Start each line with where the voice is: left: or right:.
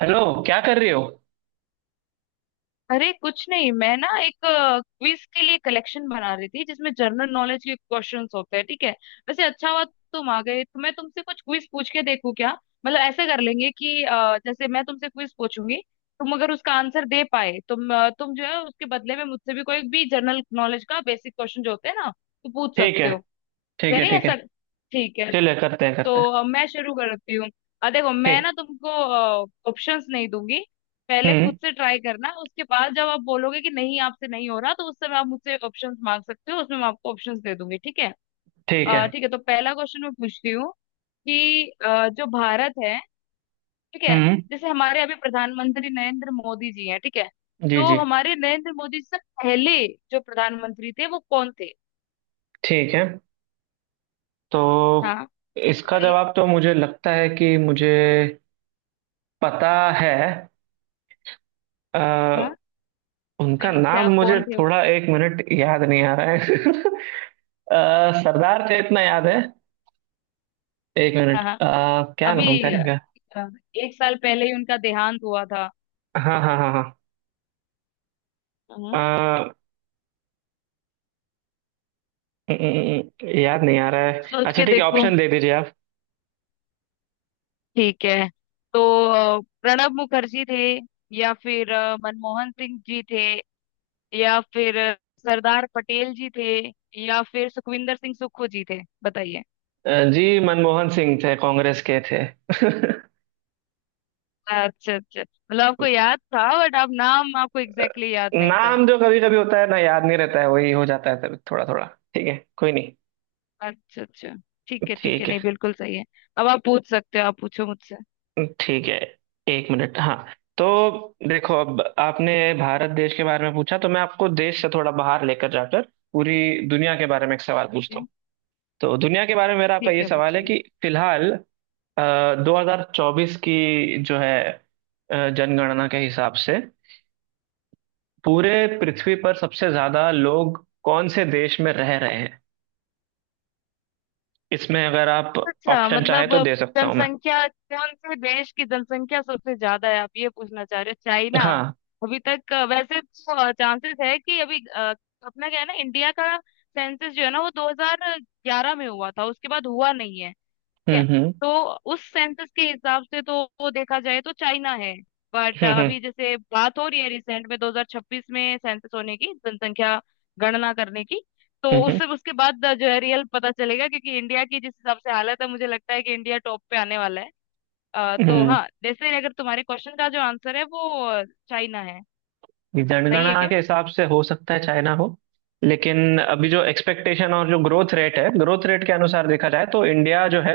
right: Hello. क्या कर रहे हो।
left: अरे कुछ नहीं, मैं ना एक क्विज के लिए कलेक्शन बना रही थी जिसमें जनरल नॉलेज के क्वेश्चंस होते हैं, ठीक है। वैसे अच्छा हुआ तुम आ गए तो मैं तुमसे कुछ क्विज पूछ के देखूं क्या। मतलब ऐसा कर लेंगे कि जैसे मैं तुमसे क्विज पूछूंगी। तुम अगर उसका आंसर दे पाए तुम जो है उसके बदले में मुझसे भी कोई भी जनरल नॉलेज का बेसिक क्वेश्चन जो होते हैं ना तो पूछ
right: ठीक
left: सकते
right: है।
left: हो।
right: ठीक है।
left: करें
right: ठीक है,
left: ऐसा? ठीक है।
right: चलिए करते हैं करते हैं।
left: तो मैं शुरू करती हूँ। देखो, मैं
right: ठीक।
left: ना तुमको ऑप्शंस नहीं दूंगी। पहले खुद
right: हम्म।
left: से ट्राई करना, उसके बाद जब आप बोलोगे कि नहीं, आपसे नहीं हो रहा तो उस समय आप मुझसे ऑप्शंस मांग सकते हो, उसमें मैं आपको ऑप्शंस दे दूंगी, ठीक है।
right: ठीक है।
left: ठीक है, तो पहला क्वेश्चन मैं पूछती हूँ कि जो भारत है, ठीक है।
right: हम्म।
left: जैसे हमारे अभी प्रधानमंत्री नरेंद्र मोदी जी हैं, ठीक है।
right: जी
left: तो
right: जी।
left: हमारे नरेंद्र मोदी जी से पहले जो प्रधानमंत्री थे वो कौन थे?
right: ठीक है। तो
left: हाँ,
right: इसका
left: बताइए।
right: जवाब तो मुझे लगता है कि मुझे पता है। अ,
left: अच्छा,
right: उनका
left: बताइए,
right: नाम
left: क्या
right: मुझे
left: कौन थे वो?
right: थोड़ा एक मिनट याद नहीं आ रहा है। अ, सरदार का इतना याद है। एक
left: हाँ
right: मिनट,
left: हाँ।
right: क्या नाम था
left: अभी अ,
right: इनका।
left: एक साल पहले ही उनका देहांत हुआ था।
right: हाँ हाँ हाँ हाँ।
left: हम्म।
right: अ, याद नहीं आ रहा है।
left: सोच
right: अच्छा
left: के
right: ठीक है,
left: देखो,
right: ऑप्शन दे दीजिए।
left: ठीक है। तो प्रणब मुखर्जी थे, या फिर मनमोहन सिंह जी थे, या फिर सरदार पटेल जी थे, या फिर सुखविंदर सिंह सुक्खू जी थे, बताइए।
right: जी मनमोहन सिंह थे, कांग्रेस के थे।
left: अच्छा अच्छा, मतलब आपको याद था बट आप नाम, आपको एग्जैक्टली exactly याद नहीं था।
right: नाम जो कभी कभी होता है ना याद नहीं रहता है वही हो जाता है, तभी थोड़ा थोड़ा। ठीक है, कोई नहीं।
left: अच्छा अच्छा, ठीक है ठीक है,
right: ठीक है
left: नहीं बिल्कुल सही है। अब आप पूछ सकते हो, आप पूछो मुझसे।
right: ठीक है। एक मिनट हाँ। तो देखो, अब आपने भारत देश के बारे में पूछा तो मैं आपको देश से थोड़ा बाहर लेकर जाकर पूरी दुनिया के बारे में एक सवाल पूछता हूँ। तो दुनिया के बारे में मेरा आपका
left: ठीक
right: ये
left: है,
right: सवाल है
left: पूछिए।
right: कि फिलहाल 2024 की जो है जनगणना के हिसाब से पूरे पृथ्वी पर सबसे ज्यादा लोग कौन से देश में रह रहे हैं। इसमें अगर आप
left: अच्छा,
right: ऑप्शन चाहे
left: मतलब
right: तो दे सकता हूं मैं।
left: जनसंख्या, कौन से देश की जनसंख्या सबसे ज्यादा है, आप ये पूछना चाह रहे हो? चाइना।
right: हाँ।
left: अभी तक वैसे तो चांसेस है कि अभी अपना क्या है ना, इंडिया का सेंसस जो है ना वो 2011 में हुआ था, उसके बाद हुआ नहीं है। है।
right: हम्म।
left: तो उस सेंसस के हिसाब से तो वो देखा जाए तो चाइना है। बट
right: हम्म।
left: अभी जैसे बात हो रही है रिसेंट में, 2026 में सेंसस होने की, जनसंख्या गणना करने की, तो
right: हम्म हम्म,
left: उससे उसके बाद जो है रियल पता चलेगा, क्योंकि इंडिया की जिस हिसाब से हालत है, मुझे लगता है कि इंडिया टॉप पे आने वाला है।
right: हम्म,
left: तो
right: हम्म।
left: हाँ, जैसे अगर तुम्हारे क्वेश्चन का जो आंसर है, वो चाइना है। सही है
right: जनगणना
left: क्या?
right: के हिसाब से हो सकता है चाइना हो, लेकिन अभी जो एक्सपेक्टेशन और जो ग्रोथ रेट है, ग्रोथ रेट के अनुसार देखा जाए तो इंडिया जो है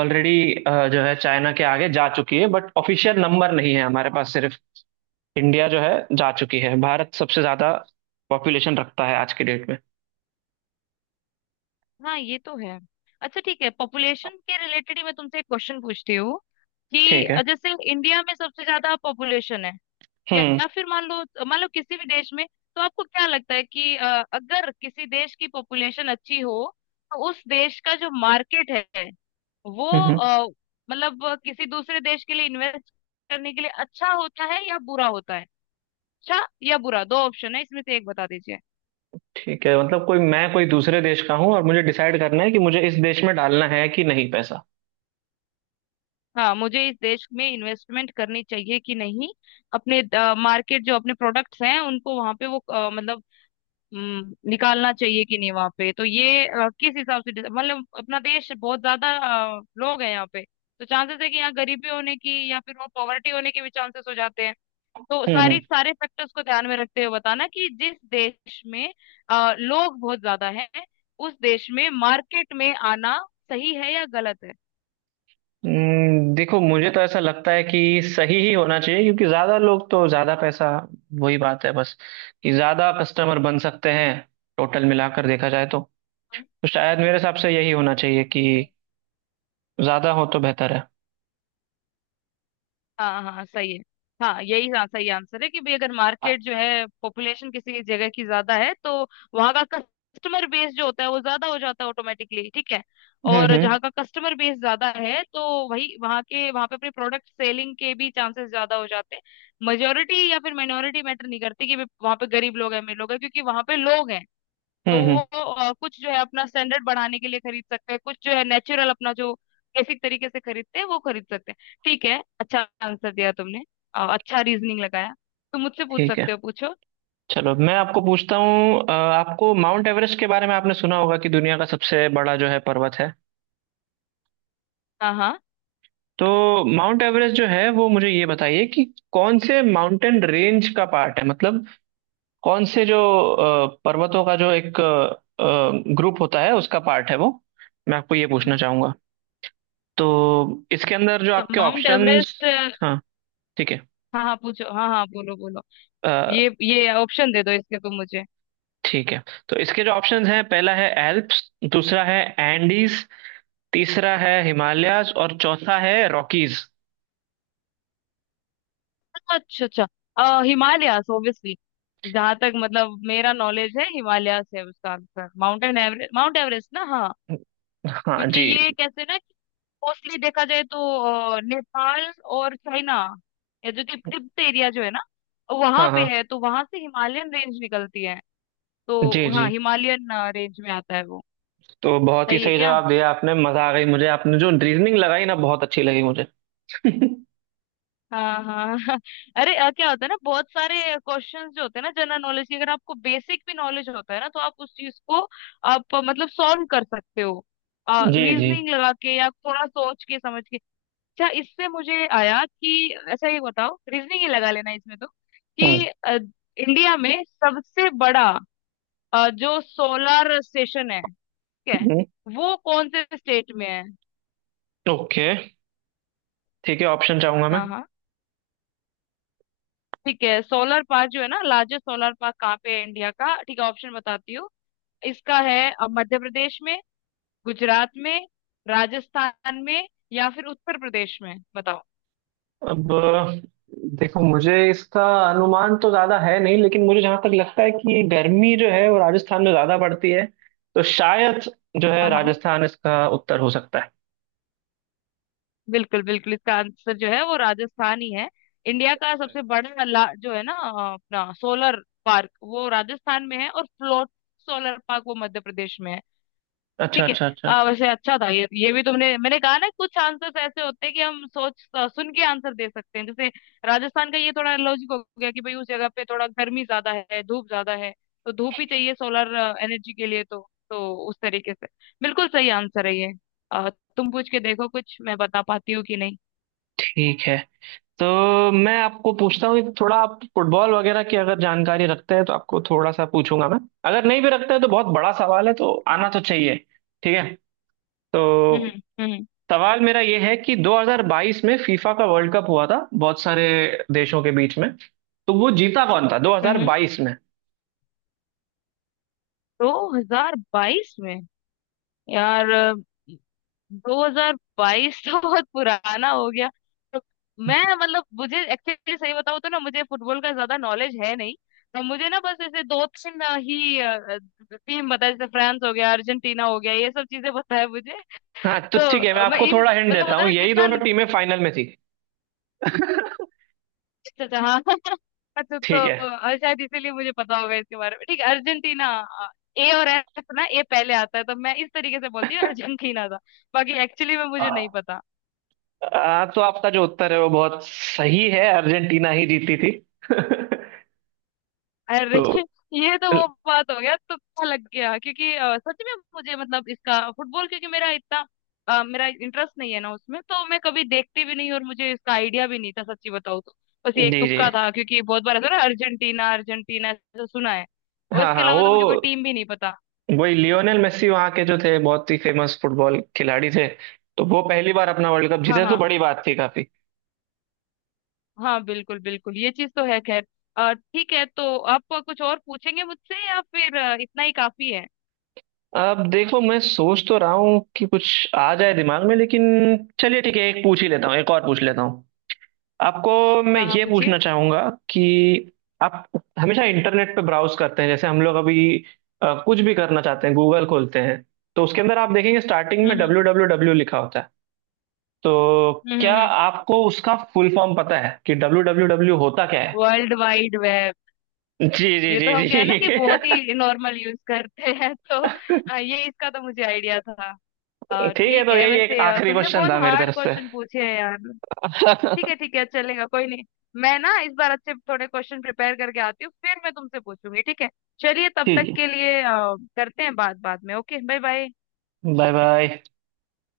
right: ऑलरेडी जो है चाइना के आगे जा चुकी है। बट ऑफिशियल नंबर नहीं है हमारे पास। सिर्फ इंडिया जो है जा चुकी है। भारत सबसे ज्यादा पॉपुलेशन रखता है आज के डेट में।
left: हाँ, ये तो है। अच्छा ठीक है, पॉपुलेशन के रिलेटेड ही मैं तुमसे एक क्वेश्चन पूछती हूँ कि
right: ठीक है।
left: जैसे इंडिया में सबसे ज्यादा पॉपुलेशन है, या
right: हम्म
left: या फिर मान लो किसी भी देश में। तो आपको क्या लगता है कि अगर किसी देश की पॉपुलेशन अच्छी हो, तो उस देश का जो मार्केट है वो,
right: हम्म। हम्म।
left: मतलब किसी दूसरे देश के लिए इन्वेस्ट करने के लिए अच्छा होता है या बुरा होता है? अच्छा या बुरा, दो ऑप्शन है, इसमें से एक बता दीजिए।
right: ठीक है, मतलब कोई मैं कोई दूसरे देश का हूँ और मुझे डिसाइड करना है कि मुझे इस देश में डालना है कि नहीं पैसा।
left: हाँ, मुझे इस देश में इन्वेस्टमेंट करनी चाहिए कि नहीं, अपने मार्केट, जो अपने प्रोडक्ट्स हैं उनको वहां पे वो मतलब निकालना चाहिए कि नहीं वहां पे। तो ये किस हिसाब से मतलब अपना देश बहुत ज्यादा, लोग हैं यहाँ पे। तो चांसेस है कि यहाँ गरीबी होने की, या फिर वो पॉवर्टी होने के भी चांसेस हो जाते हैं। तो सारी
right: हम्म।
left: सारे फैक्टर्स को ध्यान में रखते हुए बताना कि जिस देश में लोग बहुत ज्यादा हैं, उस देश में मार्केट में आना सही है या गलत है।
right: देखो मुझे तो ऐसा लगता है कि सही ही होना चाहिए, क्योंकि ज्यादा लोग तो ज्यादा पैसा। वही बात है बस, कि ज्यादा कस्टमर बन सकते हैं। टोटल मिलाकर देखा जाए तो शायद मेरे हिसाब से यही होना चाहिए कि
left: बिल्कुल।
right: ज्यादा हो तो बेहतर है।
left: हाँ हाँ हाँ, सही है। हाँ, यही हाँ, सही आंसर है कि भाई, अगर मार्केट जो है, पॉपुलेशन किसी जगह की ज्यादा है, तो वहां का कस्टमर बेस जो होता है वो ज्यादा हो जाता है ऑटोमेटिकली, ठीक है। और
right: हम्म।
left: जहाँ का कस्टमर बेस ज्यादा है, तो वही वहाँ के वहाँ पे अपने प्रोडक्ट सेलिंग के भी चांसेस ज्यादा हो जाते हैं। मेजोरिटी या फिर माइनॉरिटी मैटर नहीं करती कि भाई वहाँ पे गरीब लोग हैं अमीर लोग हैं, क्योंकि वहाँ पे लोग हैं, तो
right: हम्म
left: वो
right: हम्म,
left: कुछ जो है अपना स्टैंडर्ड बढ़ाने के लिए खरीद सकते हैं, कुछ जो है नेचुरल अपना जो बेसिक तरीके से खरीदते हैं वो खरीद सकते हैं। ठीक है, अच्छा आंसर दिया तुमने। अच्छा रीजनिंग लगाया। तुम मुझसे पूछ
right: ठीक है।
left: सकते हो, पूछो।
right: चलो मैं आपको पूछता हूँ, आपको माउंट एवरेस्ट के बारे में आपने सुना होगा कि दुनिया का सबसे बड़ा जो है पर्वत है।
left: हाँ हाँ,
right: तो माउंट एवरेस्ट जो है वो मुझे ये बताइए कि कौन से माउंटेन रेंज का पार्ट है, मतलब कौन से पर्वतों का जो एक ग्रुप होता है उसका पार्ट है वो। मैं आपको ये पूछना चाहूंगा। तो इसके अंदर जो
left: तो
right: आपके
left: माउंट
right: ऑप्शंस।
left: एवरेस्ट, हाँ।
right: हाँ। ठीक है।
left: हाँ पूछो, हाँ हाँ, बोलो बोलो।
right: अ,
left: ये ऑप्शन दे दो इसके, तुम मुझे।
right: ठीक है, तो इसके जो ऑप्शंस हैं, पहला है एल्प्स, दूसरा है एंडीज, तीसरा है हिमालयाज और चौथा है रॉकीज।
left: अच्छा अच्छा। हिमालयास ऑब्वियसली। जहां तक मतलब मेरा नॉलेज है, हिमालयास है उसका आंसर, माउंट एवरेस्ट ना, हाँ।
right: हाँ
left: क्योंकि
right: जी।
left: ये, कैसे ना, मोस्टली देखा जाए तो नेपाल और चाइना, ये जो तिब्बत एरिया जो है ना, वहां
right: हाँ
left: पे
right: हाँ।
left: है, तो वहां से हिमालयन रेंज निकलती है।
right: जी
left: तो हाँ,
right: जी।
left: हिमालयन रेंज में आता है वो।
right: तो बहुत ही
left: सही है
right: सही
left: क्या?
right: जवाब दिया आपने, मजा आ गई मुझे। आपने जो रीजनिंग लगाई ना, बहुत अच्छी लगी मुझे।
left: हाँ हाँ हाँ। अरे क्या होता है ना, बहुत सारे क्वेश्चंस जो होते हैं ना जनरल नॉलेज के, अगर आपको बेसिक भी नॉलेज होता है ना, तो आप उस चीज को, आप मतलब सॉल्व कर सकते हो,
right: जी जी।
left: रीजनिंग लगा के या थोड़ा सोच के समझ के। अच्छा, इससे मुझे आया कि अच्छा ये बताओ, रीजनिंग ही लगा लेना इसमें तो, कि इंडिया में सबसे बड़ा जो सोलर स्टेशन है, ठीक है,
right: हम्म।
left: वो कौन से स्टेट में है?
right: ओके ठीक है, ऑप्शन चाहूंगा मैं।
left: हाँ हाँ, ठीक है, सोलर पार्क जो है ना, लार्जेस्ट सोलर पार्क कहाँ पे है इंडिया का, ठीक है ऑप्शन बताती हूँ। इसका है मध्य प्रदेश में, गुजरात में, राजस्थान में, या फिर उत्तर प्रदेश में, बताओ।
right: अब देखो, मुझे इसका अनुमान तो ज्यादा है नहीं, लेकिन मुझे जहां तक लगता है कि गर्मी जो है वो राजस्थान में ज्यादा पड़ती है, तो शायद जो है
left: हाँ हाँ,
right: राजस्थान इसका उत्तर हो सकता है।
left: बिल्कुल बिल्कुल, इसका आंसर जो है वो राजस्थान ही है। इंडिया का सबसे बड़ा जो है ना, अपना सोलर पार्क वो राजस्थान में है, और फ्लोट सोलर पार्क वो मध्य प्रदेश में है।
right: अच्छा
left: ठीक है।
right: अच्छा अच्छा अच्छा।
left: वैसे अच्छा था, ये भी तुमने, मैंने कहा ना, कुछ आंसर्स ऐसे होते हैं कि हम सोच सुन के आंसर दे सकते हैं, जैसे राजस्थान का ये थोड़ा लॉजिक हो गया कि भाई उस जगह पे थोड़ा गर्मी ज्यादा है धूप ज्यादा है, तो धूप ही चाहिए सोलर एनर्जी के लिए, तो उस तरीके से बिल्कुल सही आंसर है ये। अ, तुम पूछ के देखो कुछ मैं बता पाती हूँ कि नहीं।
right: ठीक है। तो मैं आपको पूछता हूँ, थोड़ा आप फुटबॉल वगैरह की अगर जानकारी रखते हैं तो आपको थोड़ा सा पूछूंगा मैं। अगर नहीं भी रखते हैं तो बहुत बड़ा सवाल है, तो आना तो चाहिए। ठीक है।
left: हम्म
right: तो
left: हम्म
right: सवाल मेरा ये है कि 2022 में फीफा का वर्ल्ड कप हुआ था बहुत सारे देशों के बीच में। तो वो जीता कौन था
left: हम्म हम्म।
right: 2022 में।
left: 2022 में, यार 2022 तो बहुत पुराना हो गया। तो मैं, मतलब, मुझे एक्चुअली सही बताऊं तो ना, मुझे फुटबॉल का ज्यादा नॉलेज है नहीं। तो मुझे ना बस ऐसे दो तीन ही टीम बता, जैसे फ्रांस हो गया, अर्जेंटीना हो गया, ये सब चीजें पता है मुझे।
right: हाँ तो
left: तो
right: ठीक है, मैं
left: मैं
right: आपको
left: इन,
right: थोड़ा हिंट
left: मतलब
right: देता
left: होता
right: हूँ,
left: है ना,
right: यही
left: जितना,
right: दोनों टीमें फाइनल में थी।
left: अच्छा अच्छा हाँ अच्छा तो,
right: ठीक है।
left: और शायद इसीलिए मुझे पता होगा इसके बारे में, ठीक है अर्जेंटीना। A और F ना, A पहले आता है तो मैं इस तरीके से बोलती हूँ, अर्जेंटीना था। बाकी एक्चुअली में मुझे नहीं पता।
right: आ, तो आपका जो उत्तर है वो बहुत सही है, अर्जेंटीना ही जीती थी।
left: अरे
right: तो
left: ये तो वो बात हो गया, तुक्का लग गया, क्योंकि सच में मुझे, मतलब इसका फुटबॉल, क्योंकि मेरा इतना मेरा इंटरेस्ट नहीं है ना उसमें, तो मैं कभी देखती भी नहीं और मुझे इसका आइडिया भी नहीं था, सच्ची बताऊँ तो। बस ये एक
right: जी जी।
left: तुक्का था, क्योंकि बहुत बार ऐसा ना, अर्जेंटीना अर्जेंटीना ऐसा सुना है। और
right: हाँ
left: इसके
right: हाँ,
left: अलावा
right: वो
left: तो मुझे कोई टीम भी नहीं पता।
right: वही लियोनेल मेसी वहाँ के जो थे, बहुत ही फेमस फुटबॉल खिलाड़ी थे। तो वो पहली बार अपना वर्ल्ड कप
left: हाँ
right: जीते तो
left: हाँ
right: बड़ी बात थी काफी।
left: हाँ, बिल्कुल बिल्कुल, ये चीज तो है, खैर ठीक है, तो आप कुछ और पूछेंगे मुझसे या फिर इतना ही काफी है?
right: अब देखो, मैं सोच तो रहा हूँ कि कुछ आ जाए दिमाग में, लेकिन चलिए ठीक है, एक पूछ ही लेता हूँ, एक और पूछ लेता हूँ आपको। मैं
left: हाँ हाँ,
right: ये
left: पूछिए।
right: पूछना चाहूंगा कि आप हमेशा इंटरनेट पे ब्राउज करते हैं, जैसे हम लोग अभी कुछ भी करना चाहते हैं गूगल खोलते हैं, तो उसके अंदर आप देखेंगे स्टार्टिंग में
left: हम्म
right: डब्ल्यू डब्ल्यू डब्ल्यू लिखा होता है। तो क्या
left: हम्म।
right: आपको उसका फुल फॉर्म पता है कि डब्ल्यू डब्ल्यू डब्ल्यू होता क्या है।
left: World wide web.
right: जी जी
left: ये तो
right: जी
left: हम, क्या है ना कि
right: जी।
left: बहुत ही नॉर्मल यूज करते हैं, तो ये इसका तो मुझे आइडिया था।
right: ठीक है,
left: ठीक
right: तो
left: है,
right: यही एक
left: वैसे
right: आखिरी
left: तुमने
right: क्वेश्चन
left: बहुत
right: था मेरी
left: हार्ड
right: तरफ से।
left: क्वेश्चन पूछे हैं यार। ठीक है ठीक है, चलेगा, कोई नहीं, मैं ना इस बार अच्छे थोड़े क्वेश्चन प्रिपेयर करके आती हूँ फिर मैं तुमसे पूछूंगी, ठीक है। चलिए, तब
right: ठीक
left: तक
right: है,
left: के लिए करते हैं बात बाद में, okay, bye bye.
right: Bye bye.